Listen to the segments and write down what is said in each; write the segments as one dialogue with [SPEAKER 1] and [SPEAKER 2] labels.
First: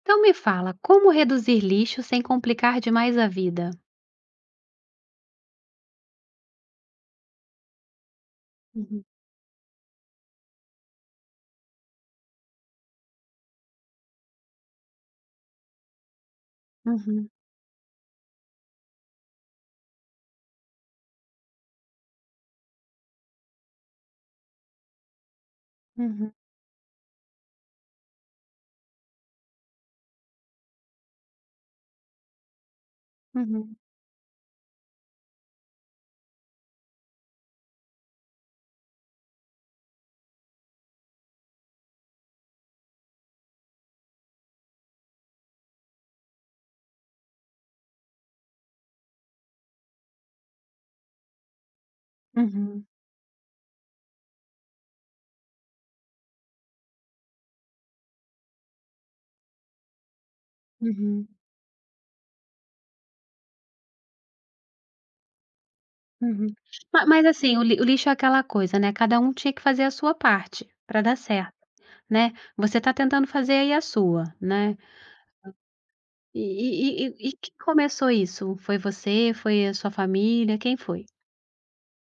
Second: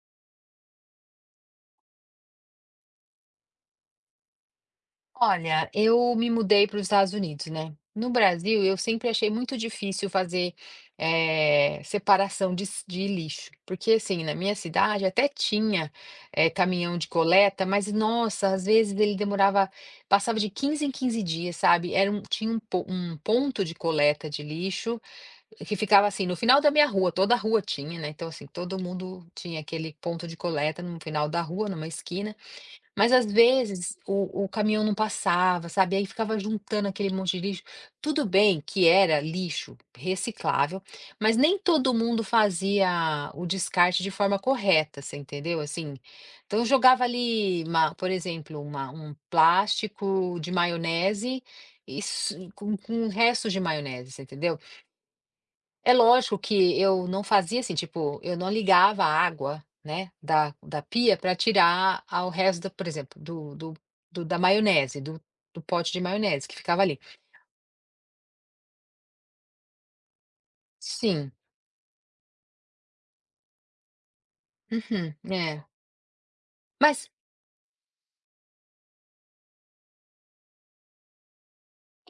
[SPEAKER 1] Então me fala, como reduzir lixo sem complicar demais a vida?
[SPEAKER 2] Olha, eu me mudei para os Estados Unidos, né? No Brasil, eu
[SPEAKER 1] Uhum.
[SPEAKER 2] sempre achei muito difícil fazer separação de lixo, porque assim, na minha cidade até tinha caminhão de
[SPEAKER 1] Uhum,
[SPEAKER 2] coleta, mas nossa, às vezes ele demorava, passava de 15 em 15 dias, sabe? Era um, tinha um, po- um ponto de coleta de lixo que ficava assim,
[SPEAKER 1] uhum,
[SPEAKER 2] no final da minha rua, toda a rua tinha, né? Então, assim, todo mundo tinha aquele ponto de coleta no final da rua, numa esquina. Mas às
[SPEAKER 1] uhum,
[SPEAKER 2] vezes o caminhão não passava, sabe, aí ficava juntando aquele monte de lixo. Tudo bem que era lixo reciclável, mas nem todo mundo fazia o descarte de forma correta, você entendeu? Assim, então eu jogava ali uma por exemplo, uma um plástico de maionese e s
[SPEAKER 1] uhum,
[SPEAKER 2] com restos de maionese, você entendeu? É lógico que eu não fazia assim, tipo, eu não ligava a água, né, da pia
[SPEAKER 1] uhum,
[SPEAKER 2] para tirar a o resto da por exemplo, do do do da maionese, do pote de maionese
[SPEAKER 1] uhum.
[SPEAKER 2] que ficava ali.
[SPEAKER 1] Ma mas assim, o lixo é aquela coisa, né, cada um tinha que fazer a sua parte para dar
[SPEAKER 2] Sim.
[SPEAKER 1] certo, né. Você tá tentando fazer aí a sua, né.
[SPEAKER 2] Uhum. É.
[SPEAKER 1] E e e
[SPEAKER 2] Mas
[SPEAKER 1] e e quem começou isso? Foi você? Foi a sua família? Quem foi?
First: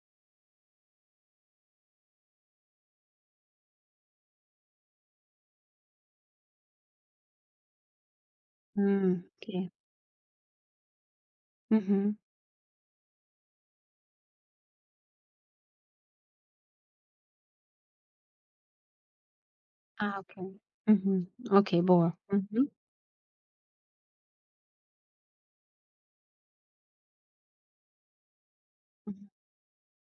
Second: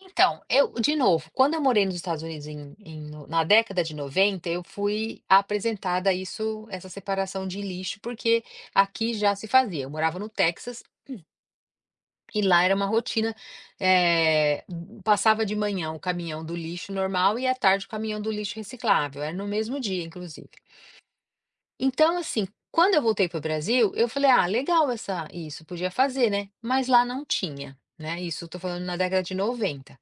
[SPEAKER 2] então, eu de novo, quando eu morei nos Estados Unidos em em no na década de 90, eu fui apresentada a isso, essa separação de lixo, porque aqui já se
[SPEAKER 1] Ok.
[SPEAKER 2] fazia. Eu morava no Texas.
[SPEAKER 1] Uhum.
[SPEAKER 2] E lá era uma rotina, passava de manhã o caminhão do lixo normal e à tarde o caminhão do lixo reciclável, era no mesmo dia
[SPEAKER 1] Ah, ok.
[SPEAKER 2] inclusive.
[SPEAKER 1] Uhum. Ok,
[SPEAKER 2] Então
[SPEAKER 1] boa.
[SPEAKER 2] assim,
[SPEAKER 1] Uhum.
[SPEAKER 2] quando eu voltei para o Brasil, eu falei: "Ah, legal essa isso, podia fazer, né", mas lá não tinha, né, isso eu estou falando na
[SPEAKER 1] Uhum.
[SPEAKER 2] década de 90.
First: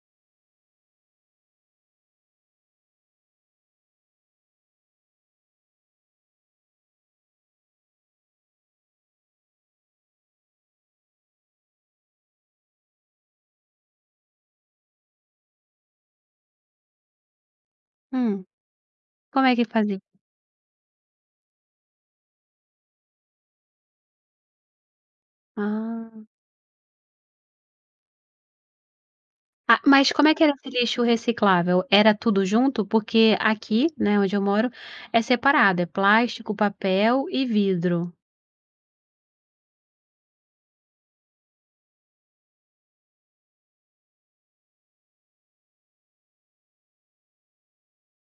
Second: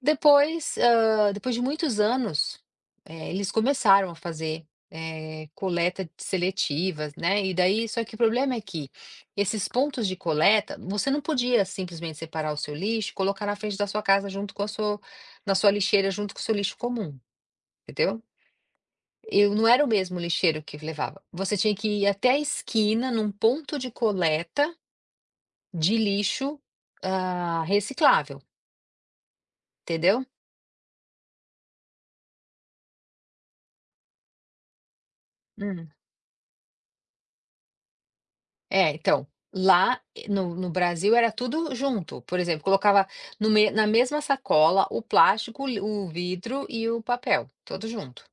[SPEAKER 2] Depois, depois de muitos anos, eles começaram a fazer coleta seletivas, né, e daí só que o problema é que esses pontos de coleta, você não podia simplesmente separar o seu lixo e colocar na frente da sua casa junto com a sua na sua lixeira junto com o seu lixo comum, entendeu?
[SPEAKER 1] Hum. Como
[SPEAKER 2] Eu
[SPEAKER 1] é que
[SPEAKER 2] não era o
[SPEAKER 1] fazia?
[SPEAKER 2] mesmo lixeiro que levava. Você tinha que ir até a esquina num ponto de coleta de
[SPEAKER 1] Ah.
[SPEAKER 2] lixo, reciclável,
[SPEAKER 1] Ah, mas
[SPEAKER 2] entendeu?
[SPEAKER 1] como é que era esse lixo reciclável? Era tudo junto? Porque aqui, né, onde eu moro, é separado, é
[SPEAKER 2] Hum.
[SPEAKER 1] plástico, papel e vidro.
[SPEAKER 2] É, então, lá no Brasil era tudo junto, por exemplo, colocava no me na mesma sacola o plástico, o vidro e o papel, tudo junto,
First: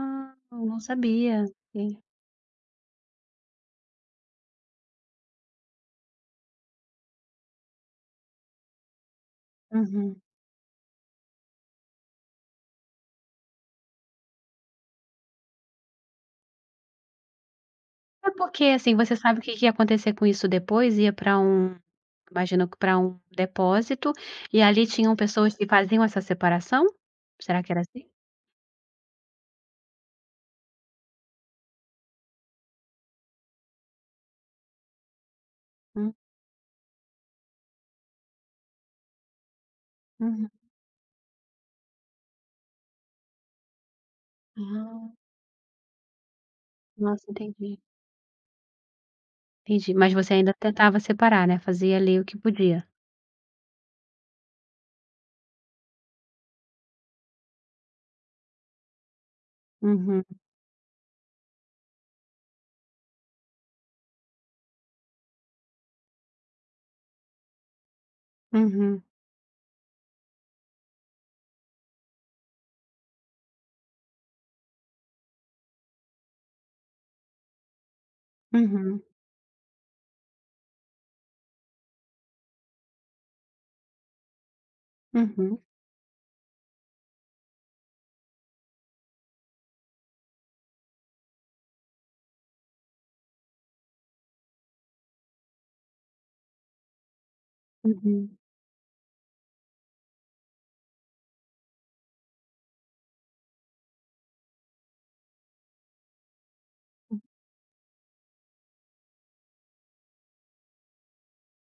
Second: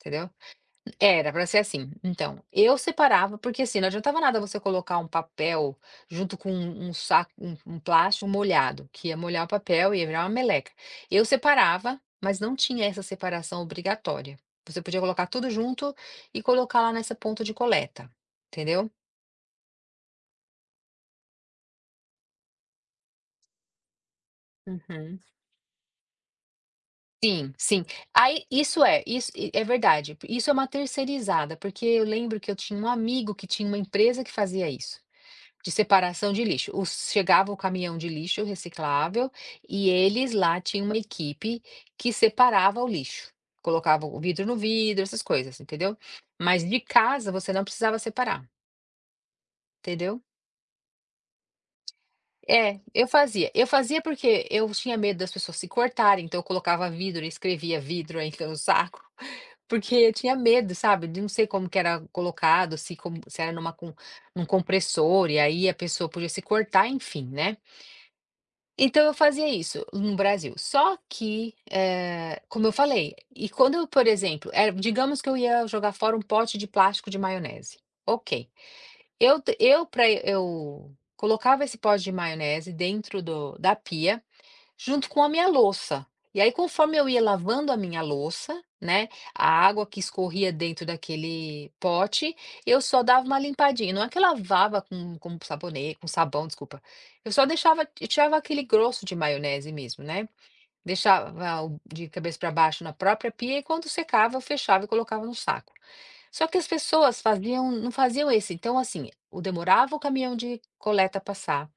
[SPEAKER 2] entendeu.
[SPEAKER 1] não
[SPEAKER 2] Era
[SPEAKER 1] sabia.
[SPEAKER 2] para ser assim.
[SPEAKER 1] E
[SPEAKER 2] Então, eu separava, porque assim, não adiantava nada você colocar um papel junto com um um saco um um plástico molhado, que ia molhar o papel, e ia
[SPEAKER 1] uhum.
[SPEAKER 2] virar uma meleca. Eu separava, mas não tinha essa separação obrigatória. Você podia colocar tudo junto e colocar lá nessa ponta de coleta,
[SPEAKER 1] É porque,
[SPEAKER 2] entendeu?
[SPEAKER 1] assim, você sabe o que que ia acontecer com isso depois? Ia para um, imagino que para um depósito, e ali tinham
[SPEAKER 2] Uhum.
[SPEAKER 1] pessoas que faziam essa separação?
[SPEAKER 2] Sim,
[SPEAKER 1] Será que era
[SPEAKER 2] sim.
[SPEAKER 1] assim?
[SPEAKER 2] Aí isso é verdade, isso é uma terceirizada, porque eu lembro que eu tinha um amigo que tinha uma empresa que fazia isso, de
[SPEAKER 1] Hum,
[SPEAKER 2] separação de lixo. Os chegava o caminhão de lixo reciclável e eles
[SPEAKER 1] uhum.
[SPEAKER 2] lá tinham uma equipe que separava o lixo, colocava o vidro no vidro,
[SPEAKER 1] Ah,
[SPEAKER 2] essas coisas, entendeu? Mas de
[SPEAKER 1] nossa,
[SPEAKER 2] casa você não
[SPEAKER 1] entendi,
[SPEAKER 2] precisava separar,
[SPEAKER 1] entendi. Mas
[SPEAKER 2] entendeu?
[SPEAKER 1] você ainda tentava separar, né, fazia ali o que
[SPEAKER 2] É,
[SPEAKER 1] podia.
[SPEAKER 2] eu fazia. Eu fazia porque eu tinha medo das pessoas se cortarem, então eu colocava vidro e escrevia vidro aí no saco, porque eu
[SPEAKER 1] Uhum,
[SPEAKER 2] tinha medo, sabe, de não sei como que era colocado, se, como, se era numa, num compressor, e aí a pessoa podia se cortar, enfim, né? Então
[SPEAKER 1] uhum.
[SPEAKER 2] eu fazia isso no Brasil. Só que, como eu falei, e quando eu, por exemplo, digamos que eu ia jogar fora um pote de plástico de maionese. Ok.
[SPEAKER 1] Uhum,
[SPEAKER 2] Eu t eu pra eu colocava esse pó de maionese dentro do da pia, junto com a minha
[SPEAKER 1] uhum,
[SPEAKER 2] louça. E aí, conforme eu ia lavando a minha louça, né, a água que escorria dentro daquele pote, eu só dava uma limpadinha. Não é que eu lavava com sabonete com sabão, desculpa. Eu só deixava eu tirava
[SPEAKER 1] uhum,
[SPEAKER 2] aquele grosso de maionese mesmo, né. Deixava o de cabeça para baixo na própria pia e quando secava, eu fechava e colocava no saco. Só que as pessoas faziam não faziam esse então, assim, o demorava o caminhão de coleta passar,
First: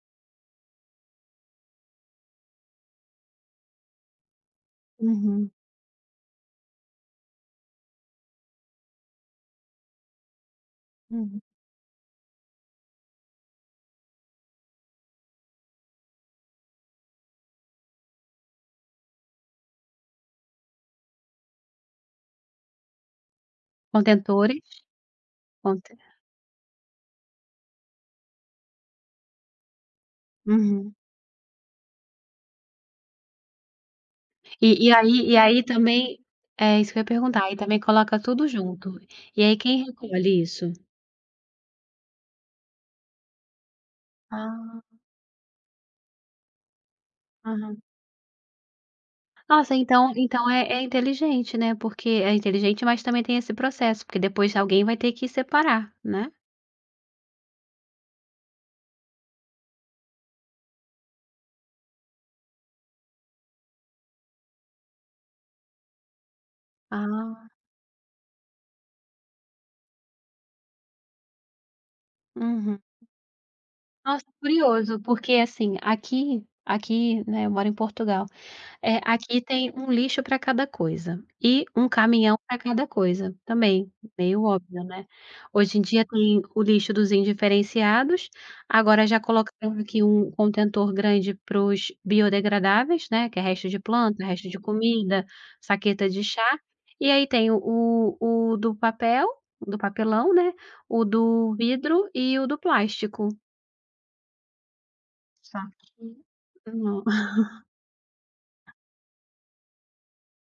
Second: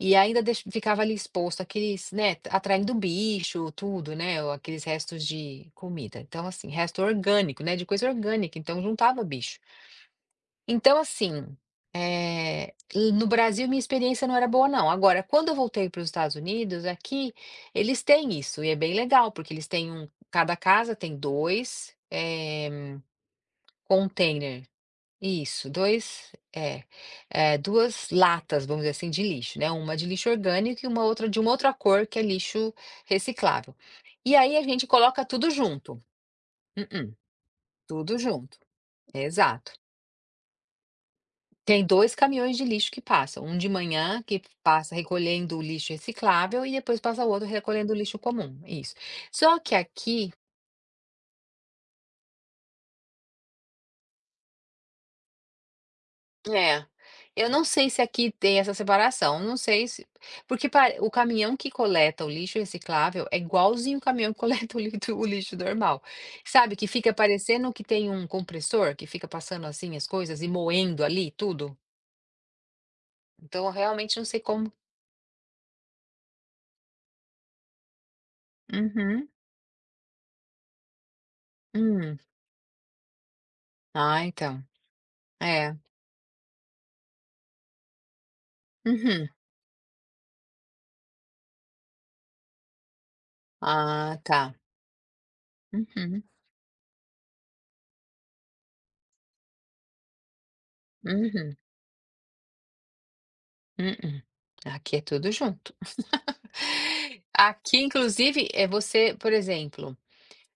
[SPEAKER 2] e ainda deix ficava ali exposto aqueles né, atraindo bicho, tudo, né, ou aqueles restos
[SPEAKER 1] uhum,
[SPEAKER 2] de comida. Então, assim, resto orgânico, né, de coisa orgânica, então juntava bicho. Então,
[SPEAKER 1] uhum.
[SPEAKER 2] assim, eh, no Brasil minha experiência não era boa não. Agora, quando eu voltei para os Estados Unidos, aqui, eles têm isso e é bem legal, porque eles têm um cada casa tem 2
[SPEAKER 1] Contentores,
[SPEAKER 2] container isso,
[SPEAKER 1] conte
[SPEAKER 2] 2 é, 2 latas, vamos dizer assim, de lixo, né, uma de lixo orgânico e
[SPEAKER 1] uhum.
[SPEAKER 2] uma outra de uma outra cor, que é lixo reciclável. E aí a
[SPEAKER 1] E
[SPEAKER 2] gente
[SPEAKER 1] e aí
[SPEAKER 2] coloca
[SPEAKER 1] e
[SPEAKER 2] tudo
[SPEAKER 1] aí
[SPEAKER 2] junto.
[SPEAKER 1] também é isso que eu ia
[SPEAKER 2] Mm-mm,
[SPEAKER 1] perguntar, aí também
[SPEAKER 2] tudo
[SPEAKER 1] coloca tudo
[SPEAKER 2] junto,
[SPEAKER 1] junto. E aí
[SPEAKER 2] exato.
[SPEAKER 1] quem recolhe isso?
[SPEAKER 2] Tem 2 caminhões de lixo que passam, um de manhã que
[SPEAKER 1] Ah,
[SPEAKER 2] passa recolhendo o lixo reciclável e depois passa o outro
[SPEAKER 1] aham.
[SPEAKER 2] recolhendo o lixo comum, isso. Só que
[SPEAKER 1] Nossa, então
[SPEAKER 2] aqui.
[SPEAKER 1] então é inteligente, né, porque é inteligente, mas também tem esse processo, porque depois alguém vai ter que separar, né.
[SPEAKER 2] É, eu não sei se aqui tem essa separação, não sei se porque pare o caminhão que coleta o lixo reciclável é igualzinho o caminhão que coleta o lito o lixo normal, sabe, que fica
[SPEAKER 1] Ah,
[SPEAKER 2] parecendo que tem um compressor que fica passando, assim, as coisas e moendo ali tudo.
[SPEAKER 1] uhum.
[SPEAKER 2] Então eu realmente não
[SPEAKER 1] Nossa,
[SPEAKER 2] sei como.
[SPEAKER 1] curioso, porque assim, aqui, né, eu moro em Portugal. É,
[SPEAKER 2] Uhum,
[SPEAKER 1] aqui tem um lixo para cada coisa e um
[SPEAKER 2] hum.
[SPEAKER 1] caminhão para cada coisa, também,
[SPEAKER 2] Ah,
[SPEAKER 1] meio
[SPEAKER 2] então.
[SPEAKER 1] óbvio, né.
[SPEAKER 2] É.
[SPEAKER 1] Hoje em dia tem o lixo dos indiferenciados, agora já
[SPEAKER 2] Uhum.
[SPEAKER 1] colocaram aqui um contentor grande para os biodegradáveis, né, que é resto de
[SPEAKER 2] Ah,
[SPEAKER 1] planta,
[SPEAKER 2] tá.
[SPEAKER 1] resto de comida, saqueta de
[SPEAKER 2] Uhum,
[SPEAKER 1] chá, e aí tem o do papel, do papelão, né, o do
[SPEAKER 2] uhum,
[SPEAKER 1] vidro e o do plástico.
[SPEAKER 2] uh aqui é tudo
[SPEAKER 1] Só
[SPEAKER 2] junto.
[SPEAKER 1] que não.
[SPEAKER 2] Aqui inclusive, é você, por exemplo.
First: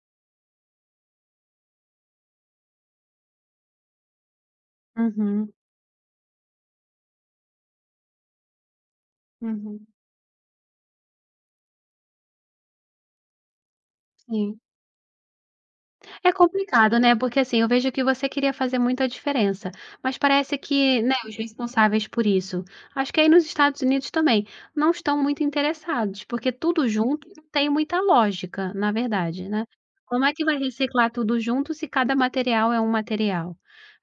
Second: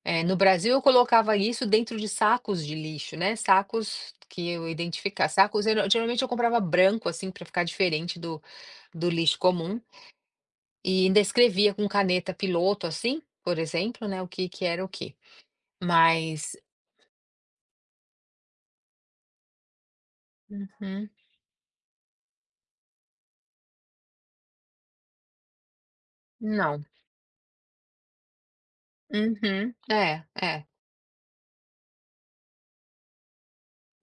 [SPEAKER 2] É, no Brasil eu colocava isso dentro de sacos de lixo, né, sacos que eu identificava,
[SPEAKER 1] Uhum,
[SPEAKER 2] sacos geralmente eu comprava branco, assim, para ficar diferente do do lixo comum,
[SPEAKER 1] uhum,
[SPEAKER 2] e ainda escrevia com caneta piloto, assim, por exemplo, né, o que
[SPEAKER 1] sim.
[SPEAKER 2] que era o que?
[SPEAKER 1] É
[SPEAKER 2] Mas
[SPEAKER 1] complicado, né, porque assim, eu vejo que você queria fazer muita diferença, mas parece que,
[SPEAKER 2] uhum,
[SPEAKER 1] né, os responsáveis por isso, acho que aí nos Estados Unidos também, não estão muito interessados, porque
[SPEAKER 2] não.
[SPEAKER 1] tudo junto não tem muita lógica, na verdade, né.
[SPEAKER 2] Uhum. É,
[SPEAKER 1] Como é que vai
[SPEAKER 2] é,
[SPEAKER 1] reciclar tudo junto se cada material é um material?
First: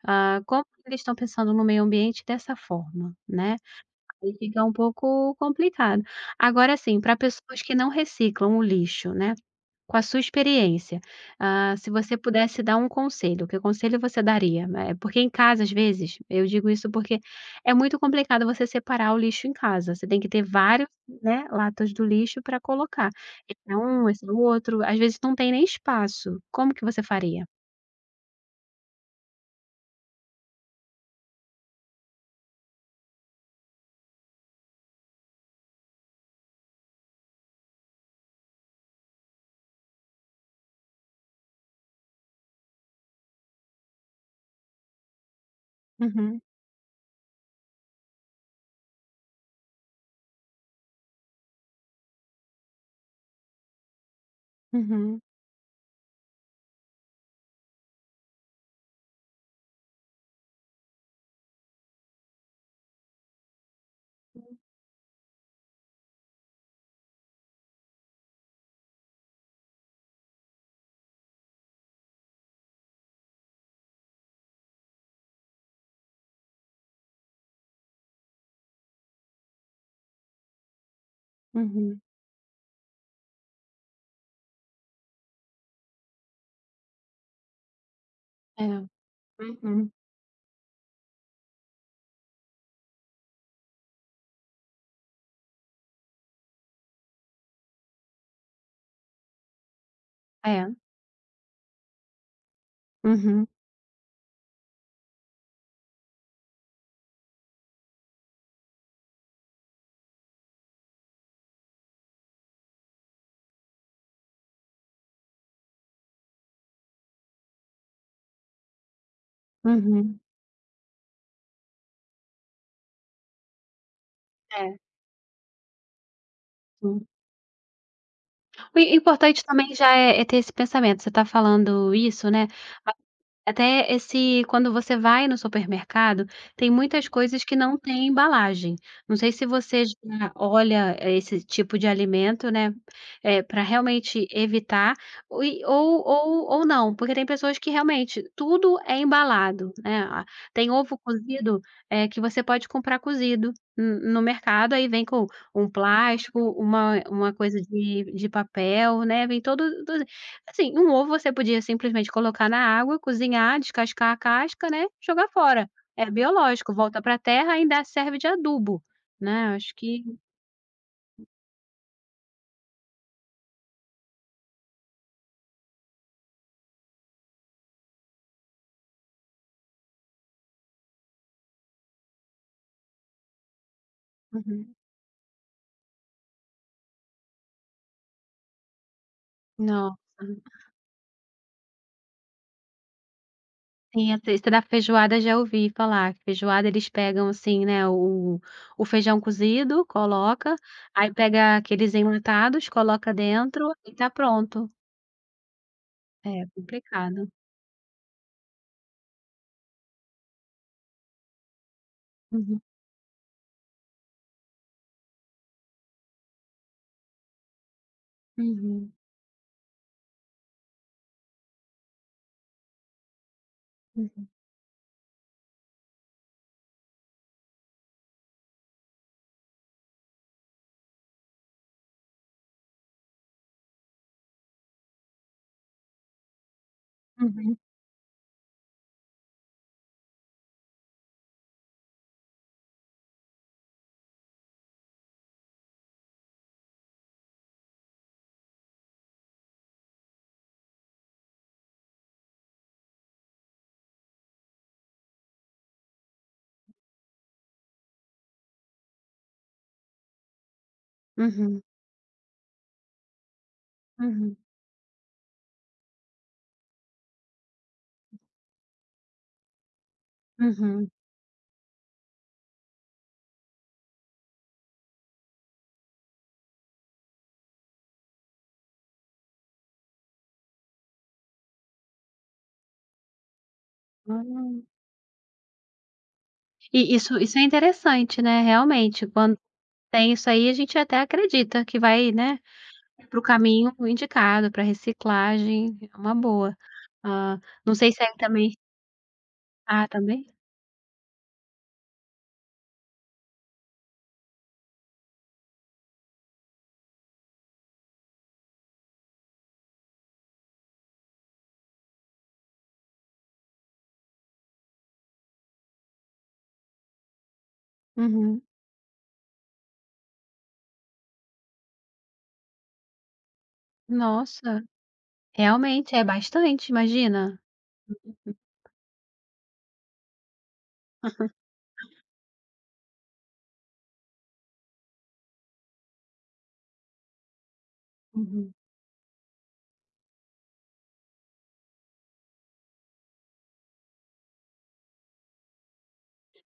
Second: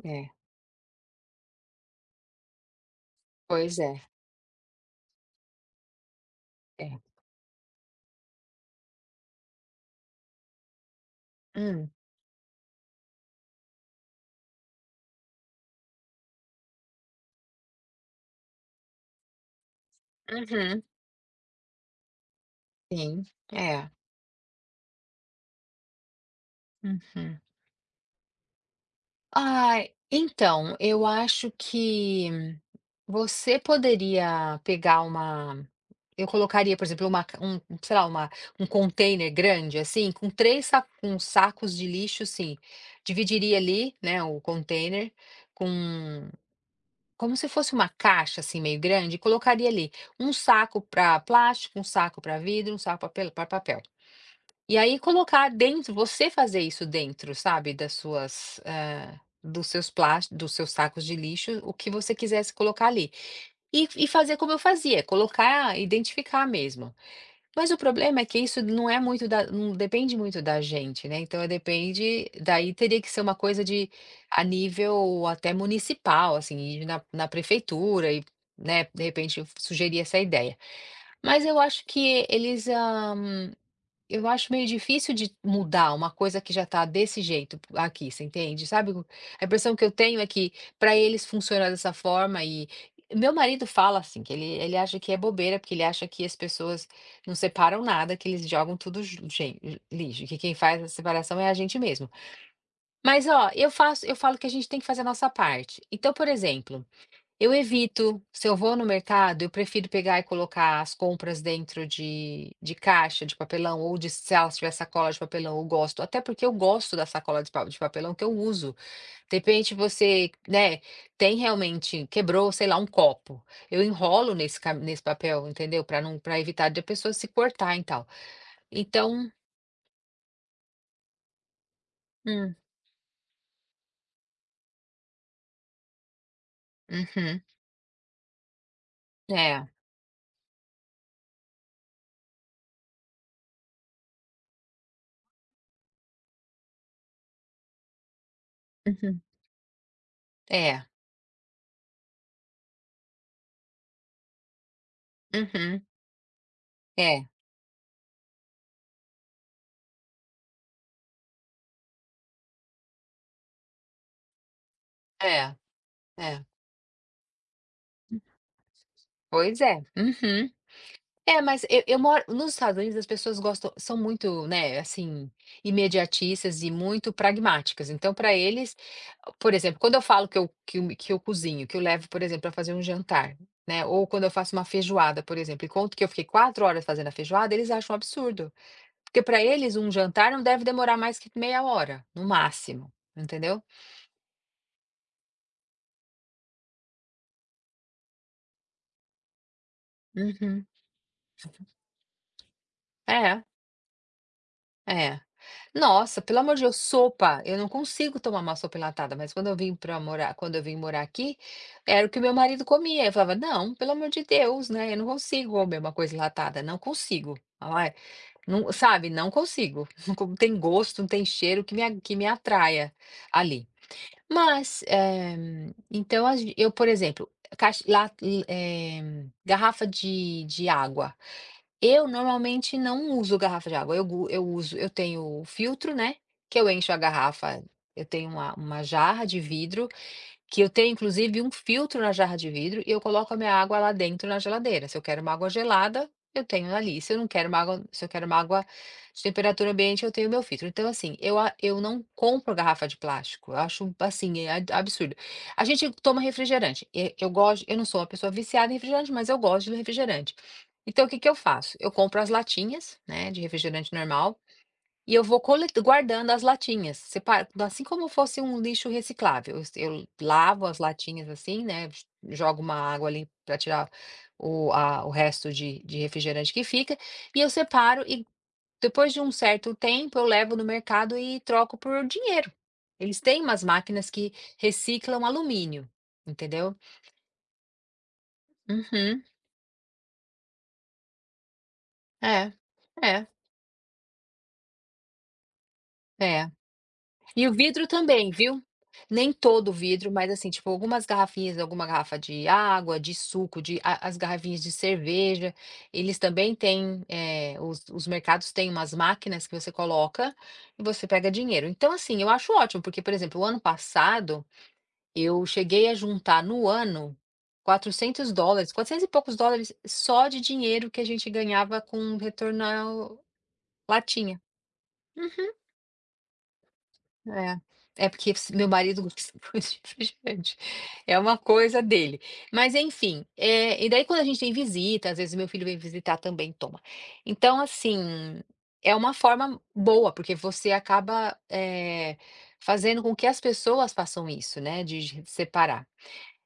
[SPEAKER 2] é.
[SPEAKER 1] Ah, como eles estão pensando no meio ambiente dessa forma, né,
[SPEAKER 2] Pois é,
[SPEAKER 1] aí fica um pouco complicado. Agora
[SPEAKER 2] é.
[SPEAKER 1] assim, para pessoas que não reciclam o lixo, né, com a sua experiência, ah,
[SPEAKER 2] Hum.
[SPEAKER 1] se você pudesse dar um conselho, que conselho você daria? Eh, porque em casa, às vezes, eu digo isso porque é muito complicado você separar o lixo em casa, você tem que ter
[SPEAKER 2] Uhum.
[SPEAKER 1] vários, né, latas do lixo para colocar.
[SPEAKER 2] Sim.
[SPEAKER 1] Esse é
[SPEAKER 2] É.
[SPEAKER 1] um, esse é o outro, às vezes não tem nem espaço. Como que você
[SPEAKER 2] Uhum.
[SPEAKER 1] faria?
[SPEAKER 2] Ai, então, eu acho que você poderia pegar uma. Eu colocaria, por exemplo, uma ca um um, sei lá, uma um container grande, assim, com 3 sa com sacos de lixo, sim, dividiria ali, né, o container com
[SPEAKER 1] Uhum,
[SPEAKER 2] como se fosse uma caixa, assim, meio grande, e colocaria ali um saco para plástico, um saco para vidro, um saco para papel. E aí
[SPEAKER 1] uhum,
[SPEAKER 2] colocar dentro você fazer isso dentro, sabe, das suas, dos seus plásticos, dos seus sacos de lixo, o que você quisesse colocar ali. E fazer como eu fazia, colocar, identificar mesmo. Mas o problema é que isso não é muito da não depende muito da gente, né, então depende daí teria que ser uma coisa de a nível até municipal, assim, ir na prefeitura e, né, de repente eu sugerir essa ideia. Mas eu acho
[SPEAKER 1] uhum.
[SPEAKER 2] que eles, eu acho meio difícil de mudar uma coisa que já está desse jeito aqui, você
[SPEAKER 1] É,
[SPEAKER 2] entende? Sabe, o a impressão que
[SPEAKER 1] uhum,
[SPEAKER 2] eu tenho é que para eles funciona dessa forma e meu marido fala assim, que ele acha que é bobeira, porque ele acha que as pessoas não separam nada, que eles jogam tudo ju gen lixo, que quem
[SPEAKER 1] é,
[SPEAKER 2] faz a separação é a gente mesmo. Mas,
[SPEAKER 1] uhum,
[SPEAKER 2] ó, eu falo que a gente tem que fazer a nossa parte. Então, por exemplo eu evito, se eu vou no mercado, eu prefiro pegar e colocar as compras dentro de caixa de papelão ou de se ela tiver sacola de papelão, eu gosto, até porque eu gosto da sacola de papelão que eu uso. De repente
[SPEAKER 1] uhum,
[SPEAKER 2] você, né, tem realmente quebrou, sei lá, um copo, eu enrolo nesse ca
[SPEAKER 1] é,
[SPEAKER 2] nesse papel, entendeu, para não para evitar de a
[SPEAKER 1] sim.
[SPEAKER 2] pessoa se cortar e tal.
[SPEAKER 1] O
[SPEAKER 2] Então
[SPEAKER 1] importante também já é ter esse pensamento, você está falando isso, né.
[SPEAKER 2] hum,
[SPEAKER 1] Até esse quando você vai no supermercado, tem muitas
[SPEAKER 2] uhum,
[SPEAKER 1] coisas que não têm embalagem. Não sei se
[SPEAKER 2] é,
[SPEAKER 1] você já olha, eh, esse tipo de alimento, né, eh, pra realmente evitar, ou e ou não, porque tem pessoas que realmente tudo é
[SPEAKER 2] uhum,
[SPEAKER 1] embalado, né. A tem
[SPEAKER 2] é,
[SPEAKER 1] ovo cozido, eh, que você pode comprar cozido no mercado, aí vem com um
[SPEAKER 2] uhum,
[SPEAKER 1] plástico, uma
[SPEAKER 2] é,
[SPEAKER 1] uma coisa de papel, né, vem todo. Assim, um ovo você podia simplesmente colocar na água, cozinhar, descascar a casca, né, jogar
[SPEAKER 2] é,
[SPEAKER 1] fora. É
[SPEAKER 2] é,
[SPEAKER 1] biológico, volta para a terra, ainda serve de adubo, né,
[SPEAKER 2] pois
[SPEAKER 1] acho
[SPEAKER 2] é,
[SPEAKER 1] que
[SPEAKER 2] uhum. É, mas eu moro nos Estados Unidos as pessoas gostam são muito, né, assim, imediatistas e muito pragmáticas, então para eles, por exemplo, quando eu falo que eu cozinho, que eu levo, por exemplo, para fazer um jantar, né, ou quando eu faço uma
[SPEAKER 1] uhum.
[SPEAKER 2] feijoada, por exemplo, e conto que eu fiquei 4 horas fazendo a feijoada, eles acham um absurdo, porque para eles um
[SPEAKER 1] Nossa,
[SPEAKER 2] jantar não deve demorar mais que meia hora, no máximo, entendeu?
[SPEAKER 1] sim, a texta da feijoada já ouvi falar. Feijoada eles pegam, assim, né, o feijão cozido, coloca,
[SPEAKER 2] Uhum.
[SPEAKER 1] aí pega aqueles enlatados, coloca
[SPEAKER 2] É,
[SPEAKER 1] dentro e tá pronto.
[SPEAKER 2] é. Nossa, pelo
[SPEAKER 1] É
[SPEAKER 2] amor de Deus,
[SPEAKER 1] complicado.
[SPEAKER 2] sopa, eu não consigo tomar uma sopa enlatada, mas quando eu vim morar aqui, era o que meu
[SPEAKER 1] Uhum,
[SPEAKER 2] marido comia, eu falava: "Não, pelo amor de Deus, né, eu não consigo comer uma coisa enlatada, não consigo". Ai, não
[SPEAKER 1] uhum,
[SPEAKER 2] sabe, não consigo, não tem gosto, não tem cheiro que me atraia ali.
[SPEAKER 1] uhum,
[SPEAKER 2] Mas, então a gen eu, por exemplo, caixa la garrafa de água. Eu normalmente não uso garrafa de água, eu gu eu uso eu tenho o filtro, né, que eu encho a
[SPEAKER 1] uhum,
[SPEAKER 2] garrafa eu tenho uma jarra de vidro, que eu tenho inclusive um filtro na jarra de vidro e eu coloco a minha água lá dentro na geladeira. Se eu quero uma água gelada, eu tenho ali. Se eu não quero uma água, se eu quero uma água de temperatura ambiente, eu tenho meu filtro. Então, assim, eu não compro garrafa de plástico. Eu acho, assim, é absurdo. A gente toma refrigerante. Eu gosto, eu não sou uma pessoa viciada em refrigerante, mas eu gosto de refrigerante. Então, o que que eu
[SPEAKER 1] uhum,
[SPEAKER 2] faço? Eu compro as latinhas, né, de refrigerante
[SPEAKER 1] uhum,
[SPEAKER 2] normal. E eu vou cole guardando as latinhas, separo assim como fosse um lixo reciclável, eu lavo as
[SPEAKER 1] uhum.
[SPEAKER 2] latinhas, assim, né, jogo uma água ali para tirar o resto de refrigerante que fica, e eu separo e depois de um certo tempo eu levo no mercado e troco por dinheiro. Eles têm umas máquinas que
[SPEAKER 1] Ah.
[SPEAKER 2] reciclam alumínio, entendeu?
[SPEAKER 1] E isso é interessante, né, realmente,
[SPEAKER 2] Uhum.
[SPEAKER 1] quando tem isso aí, a gente até acredita que vai, né,
[SPEAKER 2] É,
[SPEAKER 1] para o
[SPEAKER 2] é,
[SPEAKER 1] caminho indicado, para reciclagem, é uma
[SPEAKER 2] é.
[SPEAKER 1] boa. Hã,
[SPEAKER 2] E o
[SPEAKER 1] não
[SPEAKER 2] vidro
[SPEAKER 1] sei se aí
[SPEAKER 2] também,
[SPEAKER 1] também
[SPEAKER 2] viu? Nem todo o
[SPEAKER 1] ah,
[SPEAKER 2] vidro,
[SPEAKER 1] também?
[SPEAKER 2] mas assim, tipo, algumas garrafinhas, alguma garrafa de água, de suco, as garrafinhas de cerveja, eles também têm, os mercados têm umas máquinas que você coloca e você pega dinheiro. Então, assim, eu acho ótimo, porque, por exemplo, o ano passado eu cheguei a juntar no ano quatrocentos
[SPEAKER 1] Uhum.
[SPEAKER 2] dólares, US$ 400 e poucos só de dinheiro que a gente ganhava com retorno à latinha.
[SPEAKER 1] Nossa, realmente é bastante, imagina.
[SPEAKER 2] É. É porque s meu marido gosta muito de refrigerante. É uma coisa dele. Mas enfim, e daí quando a gente tem visita, às vezes meu filho vem visitar também toma. Então assim,
[SPEAKER 1] Uhum.
[SPEAKER 2] é uma forma boa, porque você acaba, fazendo com que as pessoas façam isso, né, de separar.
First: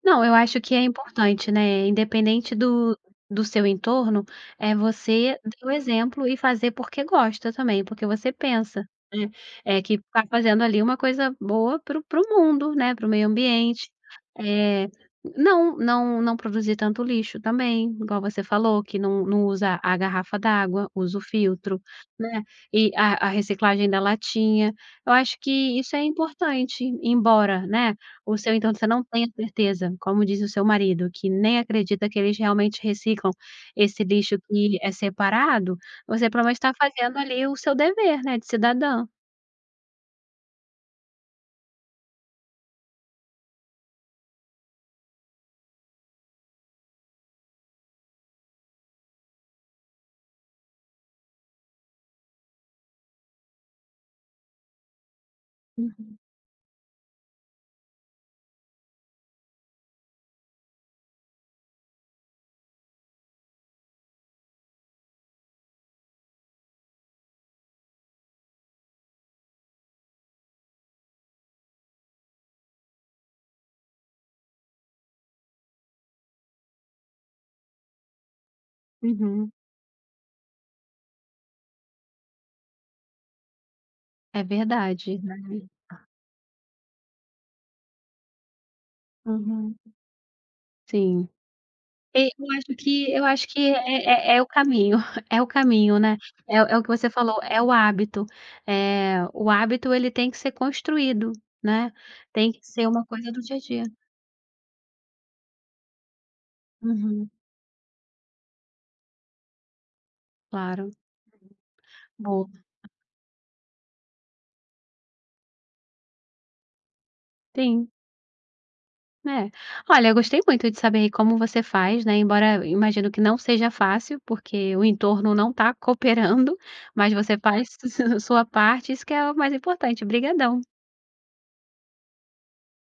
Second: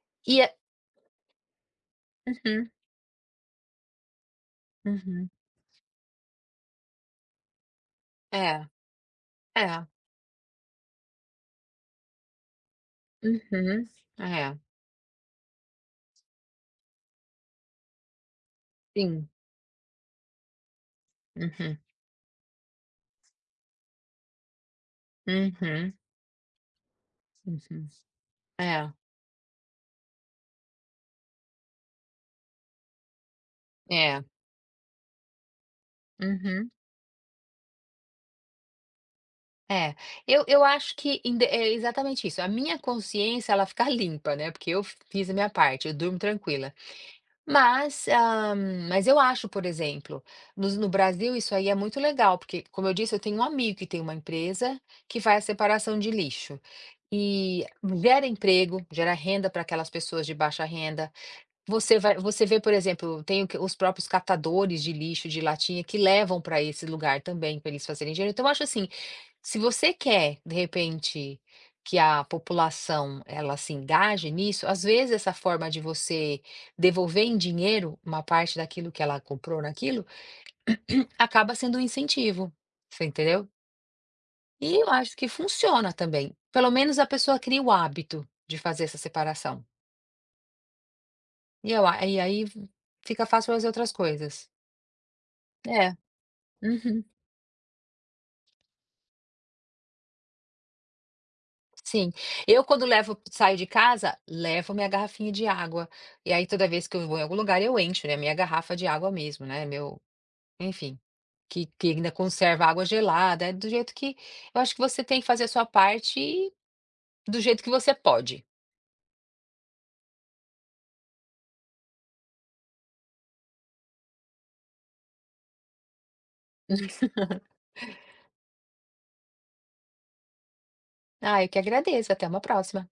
[SPEAKER 1] Não, eu
[SPEAKER 2] E é.
[SPEAKER 1] acho que é importante, né, independente
[SPEAKER 2] Uhum,
[SPEAKER 1] do do seu entorno, é
[SPEAKER 2] uhum.
[SPEAKER 1] você dar o exemplo e fazer porque gosta também, porque você
[SPEAKER 2] É,
[SPEAKER 1] pensa, né, eh,
[SPEAKER 2] é.
[SPEAKER 1] que está fazendo ali uma coisa boa para o mundo, né, para o meio
[SPEAKER 2] Uhum.
[SPEAKER 1] ambiente.
[SPEAKER 2] É,
[SPEAKER 1] É não produzir tanto lixo também, igual você falou, que não
[SPEAKER 2] sim.
[SPEAKER 1] não usa a garrafa d'água, usa o
[SPEAKER 2] Uhum,
[SPEAKER 1] filtro, né, e a reciclagem da latinha. Eu acho que
[SPEAKER 2] uhum,
[SPEAKER 1] isso é importante, embora,
[SPEAKER 2] uhum.
[SPEAKER 1] né, o seu então você
[SPEAKER 2] É,
[SPEAKER 1] não tem a certeza, como diz o seu marido, que nem acredita que eles realmente reciclam esse
[SPEAKER 2] é.
[SPEAKER 1] lixo que é separado, você provavelmente
[SPEAKER 2] Uhum.
[SPEAKER 1] está fazendo ali o seu dever, né, de cidadã.
[SPEAKER 2] É, eu acho que inde é exatamente isso, a minha consciência ela fica limpa, né, porque eu fiz a minha parte, eu durmo tranquila. Mas, mas eu acho, por exemplo, nos no Brasil isso aí é muito legal, porque como eu disse, eu tenho um amigo que tem uma empresa que faz a separação de
[SPEAKER 1] Uhum,
[SPEAKER 2] lixo, e gera emprego, gera renda para aquelas pessoas de baixa renda, você vê, por exemplo, tem o que os próprios catadores de lixo de latinha que levam para esse lugar também, para eles fazerem dinheiro. Então eu acho assim, se você quer, de repente, que a população ela se engaje nisso, às vezes essa forma de você devolver em dinheiro uma parte daquilo que ela
[SPEAKER 1] uhum,
[SPEAKER 2] comprou naquilo, acaba sendo um incentivo, você entendeu?
[SPEAKER 1] é
[SPEAKER 2] E eu acho
[SPEAKER 1] verdade,
[SPEAKER 2] que
[SPEAKER 1] né.
[SPEAKER 2] funciona também. Pelo menos a pessoa cria o hábito de fazer essa separação.
[SPEAKER 1] Uhum, sim.
[SPEAKER 2] E eu a e
[SPEAKER 1] E
[SPEAKER 2] aí
[SPEAKER 1] eu
[SPEAKER 2] fica
[SPEAKER 1] acho
[SPEAKER 2] fácil
[SPEAKER 1] que
[SPEAKER 2] fazer outras
[SPEAKER 1] é
[SPEAKER 2] coisas.
[SPEAKER 1] é é o caminho, é o
[SPEAKER 2] É.
[SPEAKER 1] caminho, né, é o que
[SPEAKER 2] Uhum.
[SPEAKER 1] você falou, é o hábito. Eh, o hábito ele tem que ser construído, né,
[SPEAKER 2] Sim.
[SPEAKER 1] tem que
[SPEAKER 2] Eu quando
[SPEAKER 1] ser uma
[SPEAKER 2] levo
[SPEAKER 1] coisa do dia
[SPEAKER 2] saio
[SPEAKER 1] a
[SPEAKER 2] de
[SPEAKER 1] dia.
[SPEAKER 2] casa, levo minha garrafinha de água. E aí toda vez que eu vou em
[SPEAKER 1] Uhum,
[SPEAKER 2] algum lugar eu encho, né, minha garrafa de água mesmo, né, meu
[SPEAKER 1] claro.
[SPEAKER 2] enfim, que ainda
[SPEAKER 1] Boa,
[SPEAKER 2] conserva água gelada, é do jeito que eu acho que você tem que fazer a sua parte e do jeito que
[SPEAKER 1] sim.
[SPEAKER 2] você pode.
[SPEAKER 1] É. Olha, eu gostei muito de saber aí como você faz, né, embora eu imagino que não seja fácil, porque o entorno não está cooperando, mas você faz sua parte, isso que é o mais importante. Obrigadão.
[SPEAKER 2] Ah, eu que agradeço, até uma próxima.